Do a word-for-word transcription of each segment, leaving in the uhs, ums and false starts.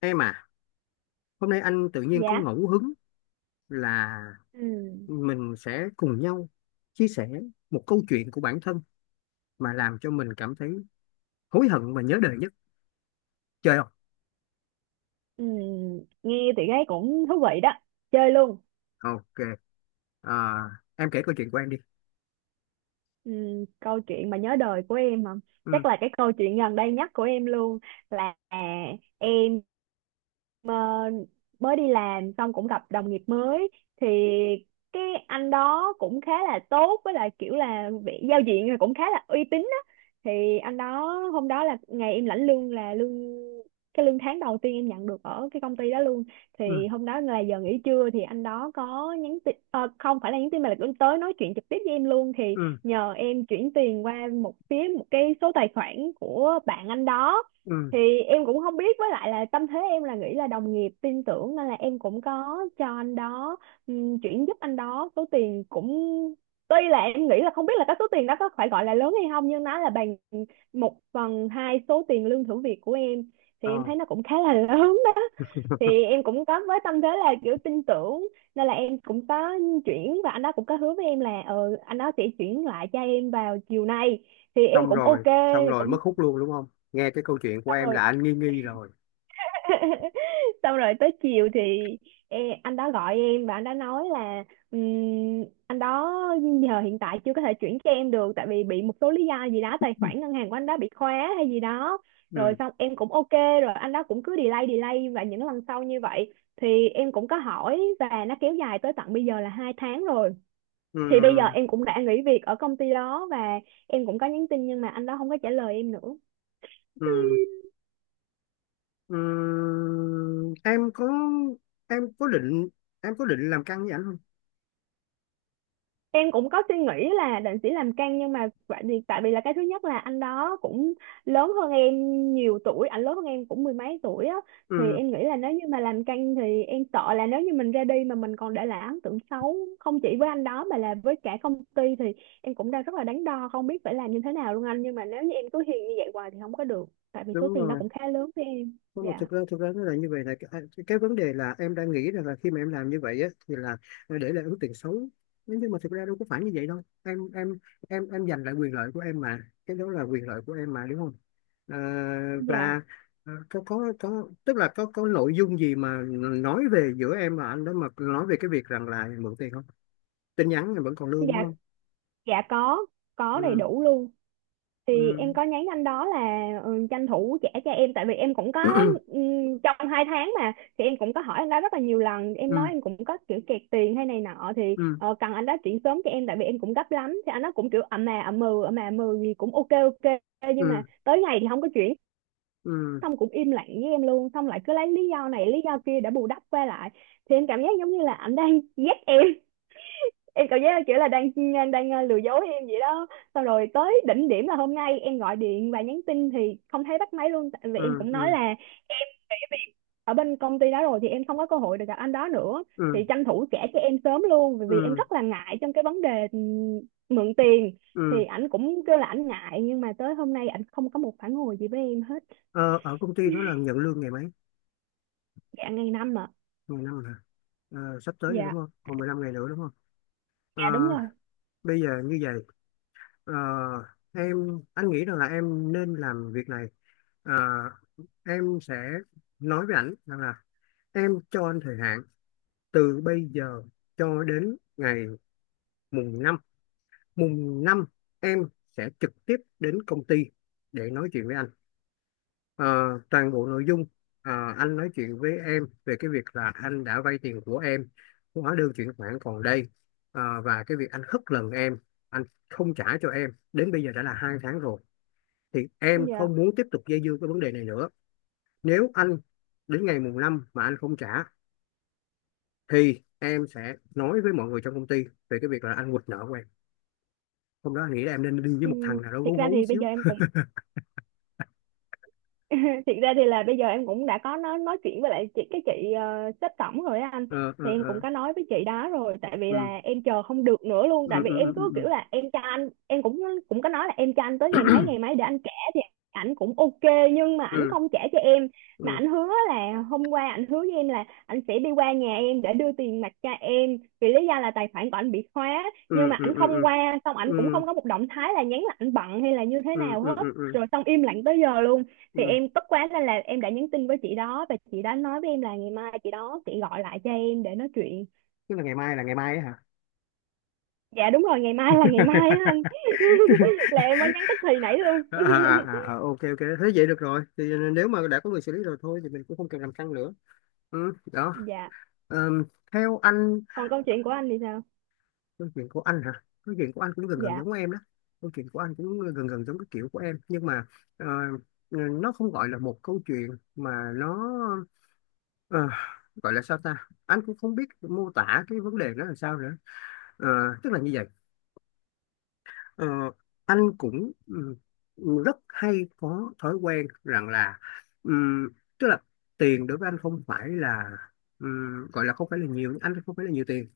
Em à, hôm nay anh tự nhiên có Dạ. ngẫu hứng là Ừ. mình sẽ cùng nhau chia sẻ một câu chuyện của bản thân mà làm cho mình cảm thấy hối hận và nhớ đời nhất. Chơi không? Ừ. Nghe thì thấy cũng thú vị đó, chơi luôn. Ok. À, em kể câu chuyện của em đi. Ừ, câu chuyện mà nhớ đời của em mà Ừ, chắc là cái câu chuyện gần đây nhất của em luôn là em, ờ, mới đi làm xong cũng gặp đồng nghiệp mới. Thì cái anh đó cũng khá là tốt, với lại kiểu là vị giao diện là cũng khá là uy tín á. Thì anh đó, hôm đó là ngày em lãnh lương, là lương cái lương tháng đầu tiên em nhận được ở cái công ty đó luôn. ừ, Thì hôm đó là giờ nghỉ trưa, thì anh đó có nhắn tin, ờ, không phải là nhắn tin mà là cũng tới nói chuyện trực tiếp với em luôn. Thì ừ, nhờ em chuyển tiền qua một phía, một cái số tài khoản của bạn anh đó. ừ. Thì em cũng không biết, với lại là tâm thế em là nghĩ là đồng nghiệp tin tưởng nên là em cũng có cho anh đó, ừm, chuyển giúp anh đó số tiền cũng tuy là em nghĩ là không biết là cái số tiền đó có phải gọi là lớn hay không, nhưng nó là bằng một phần hai số tiền lương thử việc của em. Thì em Ờ. thấy nó cũng khá là lớn đó. Thì em cũng có với tâm thế là kiểu tin tưởng, nên là em cũng có chuyển, và anh đó cũng có hứa với em là ờ anh đó sẽ chuyển lại cho em vào chiều nay. Thì em Xong cũng ok, rồi, xong rồi, mất cũng hút luôn đúng không? Nghe cái câu chuyện của xong em rồi. là anh nghi nghi rồi. Xong rồi tới chiều thì e, anh đó gọi em và anh đó nói là, ừm, anh đó giờ hiện tại chưa có thể chuyển cho em được tại vì bị một số lý do gì đó, tài khoản ngân hàng của anh đó bị khóa hay gì đó. Rồi Ừ, xong em cũng ok. Rồi anh đó cũng cứ delay delay và những lần sau như vậy, thì em cũng có hỏi và nó kéo dài tới tận bây giờ là hai tháng rồi. ừ, Thì bây giờ em cũng đã nghỉ việc ở công ty đó, và em cũng có nhắn tin nhưng mà anh đó không có trả lời em nữa. ừ, ừ. Em có, em có định, em có định làm căng với anh không? Em cũng có suy nghĩ là định sẽ làm căng, nhưng mà tại vì tại vì là cái thứ nhất là anh đó cũng lớn hơn em nhiều tuổi, anh lớn hơn em cũng mười mấy tuổi á. Thì Ừ, em nghĩ là nếu như mà làm căng thì em sợ là nếu như mình ra đi mà mình còn để lại ấn tượng xấu, không chỉ với anh đó mà là với cả công ty. Thì em cũng đang rất là đắn đo, không biết phải làm như thế nào luôn anh, nhưng mà nếu như em cứ hiền như vậy hoài thì không có được, tại vì số đúng tiền đó rồi. cũng khá lớn với em. Không, mà Dạ. thực ra thực ra nó là như vậy, là cái, cái vấn đề là em đang nghĩ rằng là khi mà em làm như vậy á, thì là ờ, để lại ấn tượng xấu. Thế nhưng mà thực ra đâu có phải như vậy đâu, em em em em giành lại quyền lợi của em mà, cái đó là quyền lợi của em mà đúng không? à, Dạ. và ờ, có có có tức là có có nội dung gì mà nói về giữa em và anh đó, mà nói về cái việc rằng là mượn tiền không, tin nhắn em vẫn còn lưu đúng Dạ. không? Dạ có có đầy Ừ. đủ luôn. Thì em Ừ. có nhắn anh đó là, ừ, tranh thủ trả cho em tại vì em cũng có, ừm, trong hai tháng mà. Thì em cũng có hỏi anh đó rất là nhiều lần, em nói Ừ. em cũng có kiểu kẹt tiền hay này nọ thì Ừ. ờ, cần anh đó chuyển sớm cho em tại vì em cũng gấp lắm. Thì anh đó cũng kiểu ậm mà ậm mừ ậm mà ậm mừ gì cũng ok ok, nhưng mà Ừ. tới ngày thì không có chuyển, Ừ. xong cũng im lặng với em luôn, xong lại cứ lấy lý do này lý do kia để bù đắp qua lại. Thì em cảm giác giống như là anh đang ghét em em cảm giác là kiểu là đang đang ờ, lừa dối em vậy đó. Xong rồi tới đỉnh điểm là hôm nay em gọi điện và nhắn tin thì không thấy bắt máy luôn, tại vì em Ừ. cũng nói Ừ. là em nghỉ việc ở bên công ty đó rồi, thì em không có cơ hội được gặp anh đó nữa, thì Ừ. tranh thủ trả cho em sớm luôn, bởi vì em Ừ. rất là ngại trong cái vấn đề, ừ, mượn tiền. Ừ. Thì ảnh cũng kêu là ảnh ngại nhưng mà tới hôm nay ảnh không có một phản hồi gì với em hết. Ờ, ở công ty đó là nhận lương ngày mấy? Dạ ngày năm mà. Ngày năm hả? Ờ, sắp tới rồi đúng Dạ. không? Còn mười lăm ngày nữa đúng không? Ờ, Dạ đúng rồi. Bây giờ như vậy, ờ, em anh nghĩ rằng là em nên làm việc này. Ờ, em sẽ nói với ảnh rằng là em cho anh thời hạn từ bây giờ cho đến ngày mùng năm. Mùng năm em sẽ trực tiếp đến công ty để nói chuyện với anh. Ờ, Toàn bộ nội dung, ờ, anh nói chuyện với em về cái việc là anh đã vay tiền của em, hóa đơn chuyển khoản còn đây. Ờ, và cái việc anh hất lần em, anh không trả cho em đến bây giờ đã là hai tháng rồi, thì em Dạ. không muốn tiếp tục dây dưa cái vấn đề này nữa. Nếu anh đến ngày mùng năm mà anh không trả, thì em sẽ nói với mọi người trong công ty về cái việc là anh quỵt nợ của em. Hôm đó anh nghĩ là em nên đi với Ừ. một thằng nào đó Thiệt gấu ra gấu thì bây giờ xíu. em cũng thiệt ra thì là bây giờ em cũng đã có nói nói chuyện với lại chị cái chị, uh, sếp tổng rồi á anh. Ờ, ờ, Thì em cũng ờ. có nói với chị đó rồi, tại vì ừ là em chờ không được nữa luôn, ừ. tại vì em Ừ. cứ Ừ. kiểu là em cho anh em cũng cũng có nói là em cho anh tới ngày mấy ngày mấy để anh trả. Thì ảnh cũng ok, nhưng mà ảnh Ừ. không trả cho em, mà Ừ. ảnh hứa là hôm qua ảnh hứa với em là ảnh sẽ đi qua nhà em để đưa tiền mặt cho em vì lý do là tài khoản của ảnh bị khóa. Ừ. Nhưng mà Ừ. ảnh Ừ. không Ừ. qua, xong Ừ. ảnh cũng Ừ. không có một động thái là nhắn là ảnh bận hay là như thế Ừ. nào Ừ. hết, Ừ. Ừ. rồi xong im lặng tới giờ luôn. Thì Ừ. em tức quá nên là em đã nhắn tin với chị đó, và chị đó nói với em là ngày mai chị đó sẽ gọi lại cho em để nói chuyện. Tức là ngày mai là ngày mai ấy hả? Dạ đúng rồi, ngày mai là ngày mai á anh, là em mới nhắn tức thì nãy luôn. À, à, à, à, ok ok, thế vậy được rồi, thì nếu mà đã có người xử lý rồi thôi thì mình cũng không cần làm căng nữa. Ừ, đó. Dạ, Ờm, theo anh, còn câu chuyện của anh thì sao? câu chuyện của anh hả, câu chuyện của anh cũng gần gần Dạ. giống em đó. Câu chuyện của anh cũng gần gần giống cái kiểu của em, nhưng mà ờ, ờ, nó không gọi là một câu chuyện mà nó ờ, gọi là sao ta, anh cũng không biết mô tả cái vấn đề đó là sao nữa. Ờ, tức là như vậy. Ờ, anh cũng ừ, rất hay có thói quen rằng là ừm, tức là tiền đối với anh không phải là ừm, gọi là không phải là nhiều, anh không phải là nhiều tiền.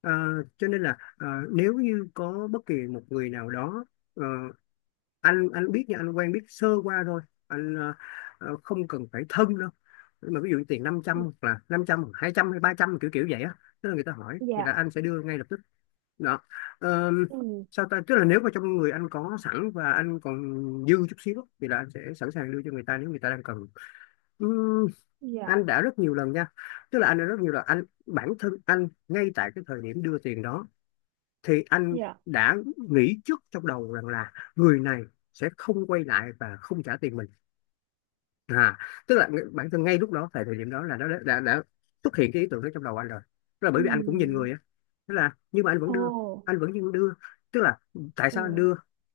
Ờ, cho nên là ờ, nếu như có bất kỳ một người nào đó, ờ, anh anh biết nha, anh quen biết sơ qua thôi, anh ờ, ờ, không cần phải thân đâu, nhưng mà ví dụ tiền năm trăm hoặc là năm trăm hai trăm hay ba trăm kiểu kiểu vậy á, tức là người ta hỏi thì là Dạ. anh sẽ đưa ngay lập tức. Đó. Ờ, Ừ. Sao ta, tức là nếu mà trong người anh có sẵn và anh còn dư chút xíu thì là anh sẽ sẵn sàng đưa cho người ta nếu người ta đang cần. Ừm, Dạ. anh đã rất nhiều lần nha, tức là anh đã rất nhiều lần, anh bản thân anh ngay tại cái thời điểm đưa tiền đó, thì anh Dạ. đã nghĩ trước trong đầu rằng là người này sẽ không quay lại và không trả tiền mình. À, tức là ng- bản thân ngay lúc đó, tại thời điểm đó, là nó đã, đã, đã xuất hiện cái ý tưởng đó trong đầu anh rồi, tức là bởi vì anh cũng nhìn người Ừ. á. Tức là nhưng mà anh vẫn Ồ. đưa, anh vẫn nhưng đưa. Tức là tại sao anh Ừ. đưa?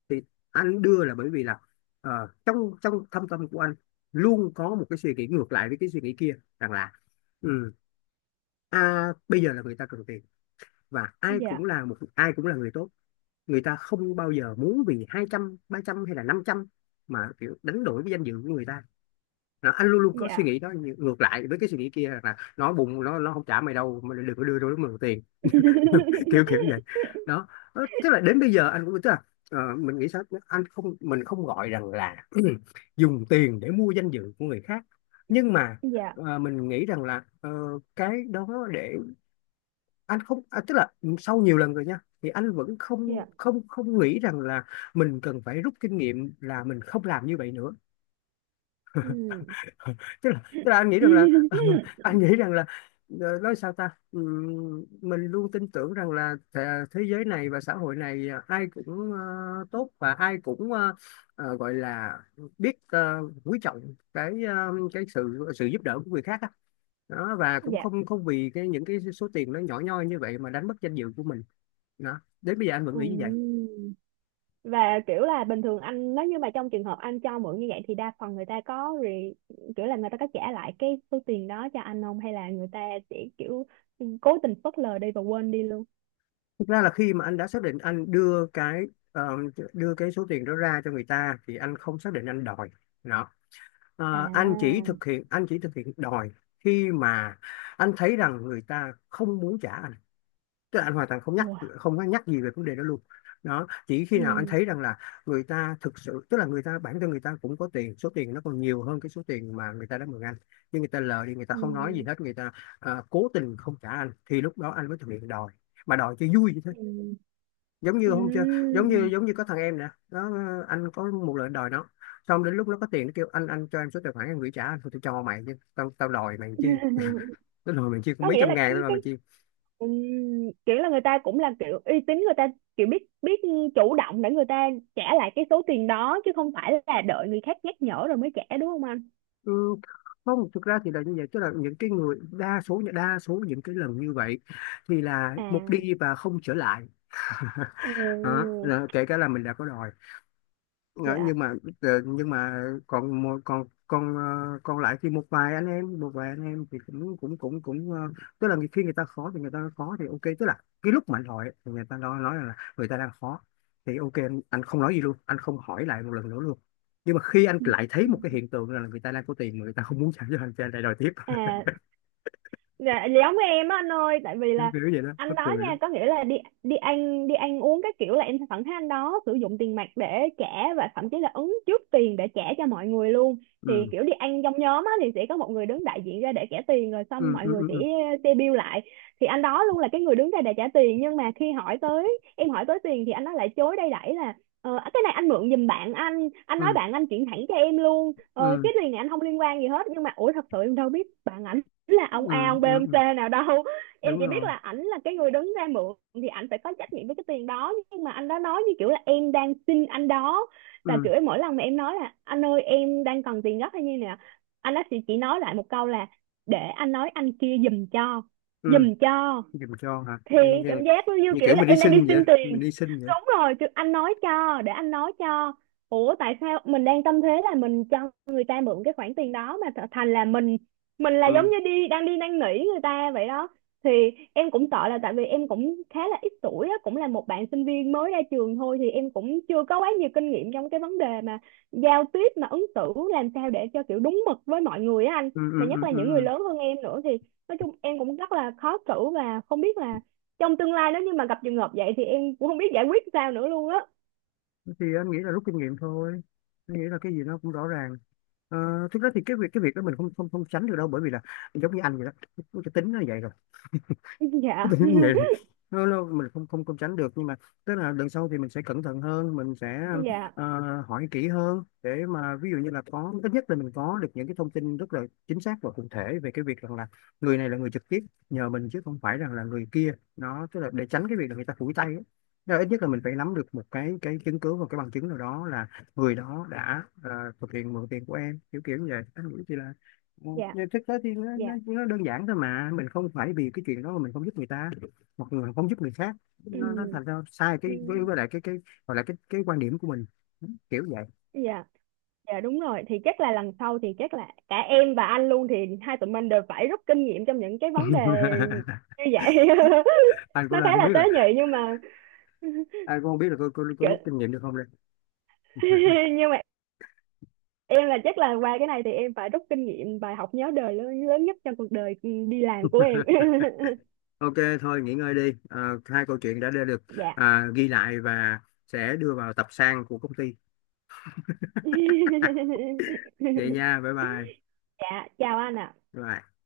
Thì anh đưa là bởi vì là ờ, trong trong thâm tâm của anh luôn có một cái suy nghĩ ngược lại với cái suy nghĩ kia, rằng là ừ, à, bây giờ là người ta cần tiền, và ai cũng Dạ. là một, ai cũng là người tốt, người ta không bao giờ muốn vì hai trăm ba trăm hay là năm trăm mà kiểu đánh đổi với danh dự của người ta. Nó anh luôn luôn có suy Dạ. nghĩ đó, ngược lại với cái suy nghĩ kia là nó bụng nó nó không trả mày đâu mà đừng có đưa đôi mượn tiền. Kiểu kiểu vậy đó. Ờ, tức là đến bây giờ anh cũng tức là ờ, mình nghĩ sao, anh không, mình không gọi rằng là dùng tiền để mua danh dự của người khác, nhưng mà Dạ. ờ, mình nghĩ rằng là ờ, cái đó để anh không, à, tức là sau nhiều lần rồi nha, thì anh vẫn không Dạ. không không nghĩ rằng là mình cần phải rút kinh nghiệm là mình không làm như vậy nữa. Ừ. Tức là tức là anh nghĩ rằng là anh nghĩ rằng là ờ, nói sao ta. Ừm, mình luôn tin tưởng rằng là thế, thế giới này và xã hội này ờ, ai cũng ờ, tốt, và ai cũng ờ, ờ, gọi là biết ờ, quý trọng cái ờ, cái sự sự giúp đỡ của người khác á. Đó, và cũng Dạ. không không vì cái những cái số tiền nó nhỏ nhoi như vậy mà đánh mất danh dự của mình. Đó, đến bây giờ anh vẫn Ừ, nghĩ như vậy. và kiểu là bình thường anh nếu như mà trong trường hợp anh cho mượn như vậy, thì đa phần người ta có re, kiểu là người ta có trả lại cái số tiền đó cho anh không, hay là người ta sẽ kiểu cố tình phớt lờ đi và quên đi luôn? Thực ra là khi mà anh đã xác định anh đưa cái ờ, đưa cái số tiền đó ra cho người ta, thì anh không xác định anh đòi. Đó. À. Ờ, anh chỉ thực hiện anh chỉ thực hiện đòi khi mà anh thấy rằng người ta không muốn trả anh, tức là anh hoàn toàn không nhắc, Wow. không có nhắc gì về vấn đề đó luôn. Đó, chỉ khi nào anh Ừ. thấy rằng là người ta thực sự, tức là người ta bản thân, người ta cũng có tiền, số tiền nó còn nhiều hơn cái số tiền mà người ta đã mượn anh, nhưng người ta lờ đi, người ta không nói gì Ừ. hết, người ta ờ, cố tình không trả anh, thì lúc đó anh mới thực hiện đòi, mà đòi cho vui vậy. Ừ. Giống như Ừ. hôm chưa, giống như giống như có thằng em nè, nó, anh có một lần đòi nó, xong đến lúc nó có tiền nó kêu anh anh cho em số tài khoản em gửi trả anh. Thôi, tôi cho mày, chứ tao tao đòi mày chi, tao đòi mày chi, cũng Có mấy nghĩa trăm là ngàn cái tao đòi cái mày chi. ừ. Kiểu là người ta cũng là kiểu uy tín, người ta kiểu biết biết chủ động để người ta trả lại cái số tiền đó, chứ không phải là đợi người khác nhắc nhở rồi mới trả, đúng không anh? Ừ, không, thực ra thì là như vậy, tức là những cái người đa số đa số những cái lần như vậy thì là một À. đi và không trở lại. Đó, Ừ. là kể cả là mình đã có đòi. Ờ, Dạ. nhưng mà ờ, nhưng mà còn một- còn còn ờ, còn lại thì một vài anh em một vài anh em thì cũng cũng cũng cũng ờ, tức là khi người ta khó thì người ta khó thì ok, tức là cái lúc mà anh hỏi thì người ta nói nói là người ta đang khó, thì ok anh, anh không nói gì luôn, anh không hỏi lại một lần nữa luôn. Nhưng mà khi anh lại thấy một cái hiện tượng là người ta đang có tiền mà người ta không muốn trả cho anh, thì anh lại đòi tiếp. À. Dạ. Dạ giống với em á anh ơi, tại vì Kiểu là kiểu vậy đó, anh mắc đó cười nha, lắm. có nghĩa là đi đi ăn đi ăn uống các kiểu, là em sẽ thẳng thấy anh đó sử dụng tiền mặt để trả, và thậm chí là ứng trước tiền để trả cho mọi người luôn. Thì Ừ. kiểu đi ăn trong nhóm á, thì sẽ có một người đứng đại diện ra để trả tiền, rồi xong Ừ. mọi Ừ. người sẽ Ừ. xe bill lại. Thì anh đó luôn là cái người đứng ra để trả tiền, nhưng mà khi hỏi tới, em hỏi tới tiền thì anh đó lại chối đây đẩy là ờ, à, cái này anh mượn giùm bạn anh anh nói Ừ. bạn anh chuyển thẳng cho em luôn, ờ, Ừ. cái tiền này anh không liên quan gì hết, nhưng mà ủa thật sự em đâu biết bạn anh là Ừ. ông Ừ. A ông B Ừ, ông C ừ. nào đâu. Em Đúng chỉ biết rồi. là ảnh là cái người đứng ra mượn thì ảnh phải có trách nhiệm với cái tiền đó, nhưng mà anh đó nói như kiểu là em đang xin anh đó. Và Ừ. kiểu mỗi lần mà em nói là anh ơi em đang cần tiền gấp hay như nè, anh đó chỉ, chỉ nói lại một câu là để anh nói anh kia giùm cho, Ừ. giùm cho. Dùm cho hả, Thì như cảm là giác nó như như kiểu kiểu là mình đi em đang đi xin vậy, xin tiền, mình đi xin vậy. đúng rồi chứ, anh nói cho để anh nói cho. Ủa tại sao mình đang tâm thế là mình cho người ta mượn cái khoản tiền đó, mà th- thành là mình mình là giống Ừ. như đi đang đi năn nỉ người ta vậy đó. Thì em cũng sợ là tại vì em cũng khá là ít tuổi á, cũng là một bạn sinh viên mới ra trường thôi, thì em cũng chưa có quá nhiều kinh nghiệm trong cái vấn đề mà giao tiếp mà ứng xử làm sao để cho kiểu đúng mực với mọi người á anh. Ừ, ừ, Mà nhất ừ, là những người ừ. lớn hơn em nữa, thì nói chung em cũng rất là khó xử và không biết là trong tương lai nếu như mà gặp trường hợp vậy, thì em cũng không biết giải quyết sao nữa luôn á. Ừ. Thì anh nghĩ là rút kinh nghiệm thôi, anh nghĩ là cái gì nó cũng rõ ràng. Ờ, thực ra thì cái việc cái việc đó mình không không không tránh được đâu, bởi vì là giống như anh vậy đó, cái tính nó vậy rồi. Dạ. Tự nhiên vậy là- nó, nó mình không không không tránh được, nhưng mà tức là lần sau thì mình sẽ cẩn thận hơn, mình sẽ Dạ. ờ, hỏi kỹ hơn, để mà ví dụ như là có ít nhất là mình có được những cái thông tin rất là chính xác và cụ thể về cái việc rằng là người này là người trực tiếp nhờ mình, chứ không phải rằng là người kia, nó tức là để tránh cái việc là người ta phủi tay ấy. Tức là ít nhất là mình phải nắm được một cái cái chứng cứ và cái bằng chứng nào đó là người đó đã ờ, thực hiện mượn tiền của em, kiểu kiểu như vậy anh nghĩ chị. Ừ, Dạ. nhưng thực tế thì nó, nó, Dạ. nó đơn giản thôi mà, mình không phải vì cái chuyện đó mà mình không giúp người ta hoặc là không giúp người khác, nó, nó Ừ. thành ra sai cái Ừ, với, với lại cái cái gọi là cái cái quan điểm của mình. Ừ, kiểu vậy. dạ. Dạ đúng rồi, thì chắc là lần sau thì chắc là cả em và anh luôn, thì hai tụi mình đều phải rút kinh nghiệm trong những cái vấn đề như vậy. Anh cũng Nó khá đang không là biết tế là nhị nhưng mà anh cũng không biết là có, có, có rút kiểu- kinh nghiệm được không đây. nhưng mà em là chắc là qua cái này thì em phải rút kinh nghiệm bài học nhớ đời lớn, lớn nhất trong cuộc đời đi làm của em. Ok, thôi nghỉ ngơi đi. À, hai câu chuyện đã đã được, Dạ. à, ghi lại và sẽ đưa vào tập san của công ty. Vậy nha, bye bye. Dạ chào anh ạ. Bye.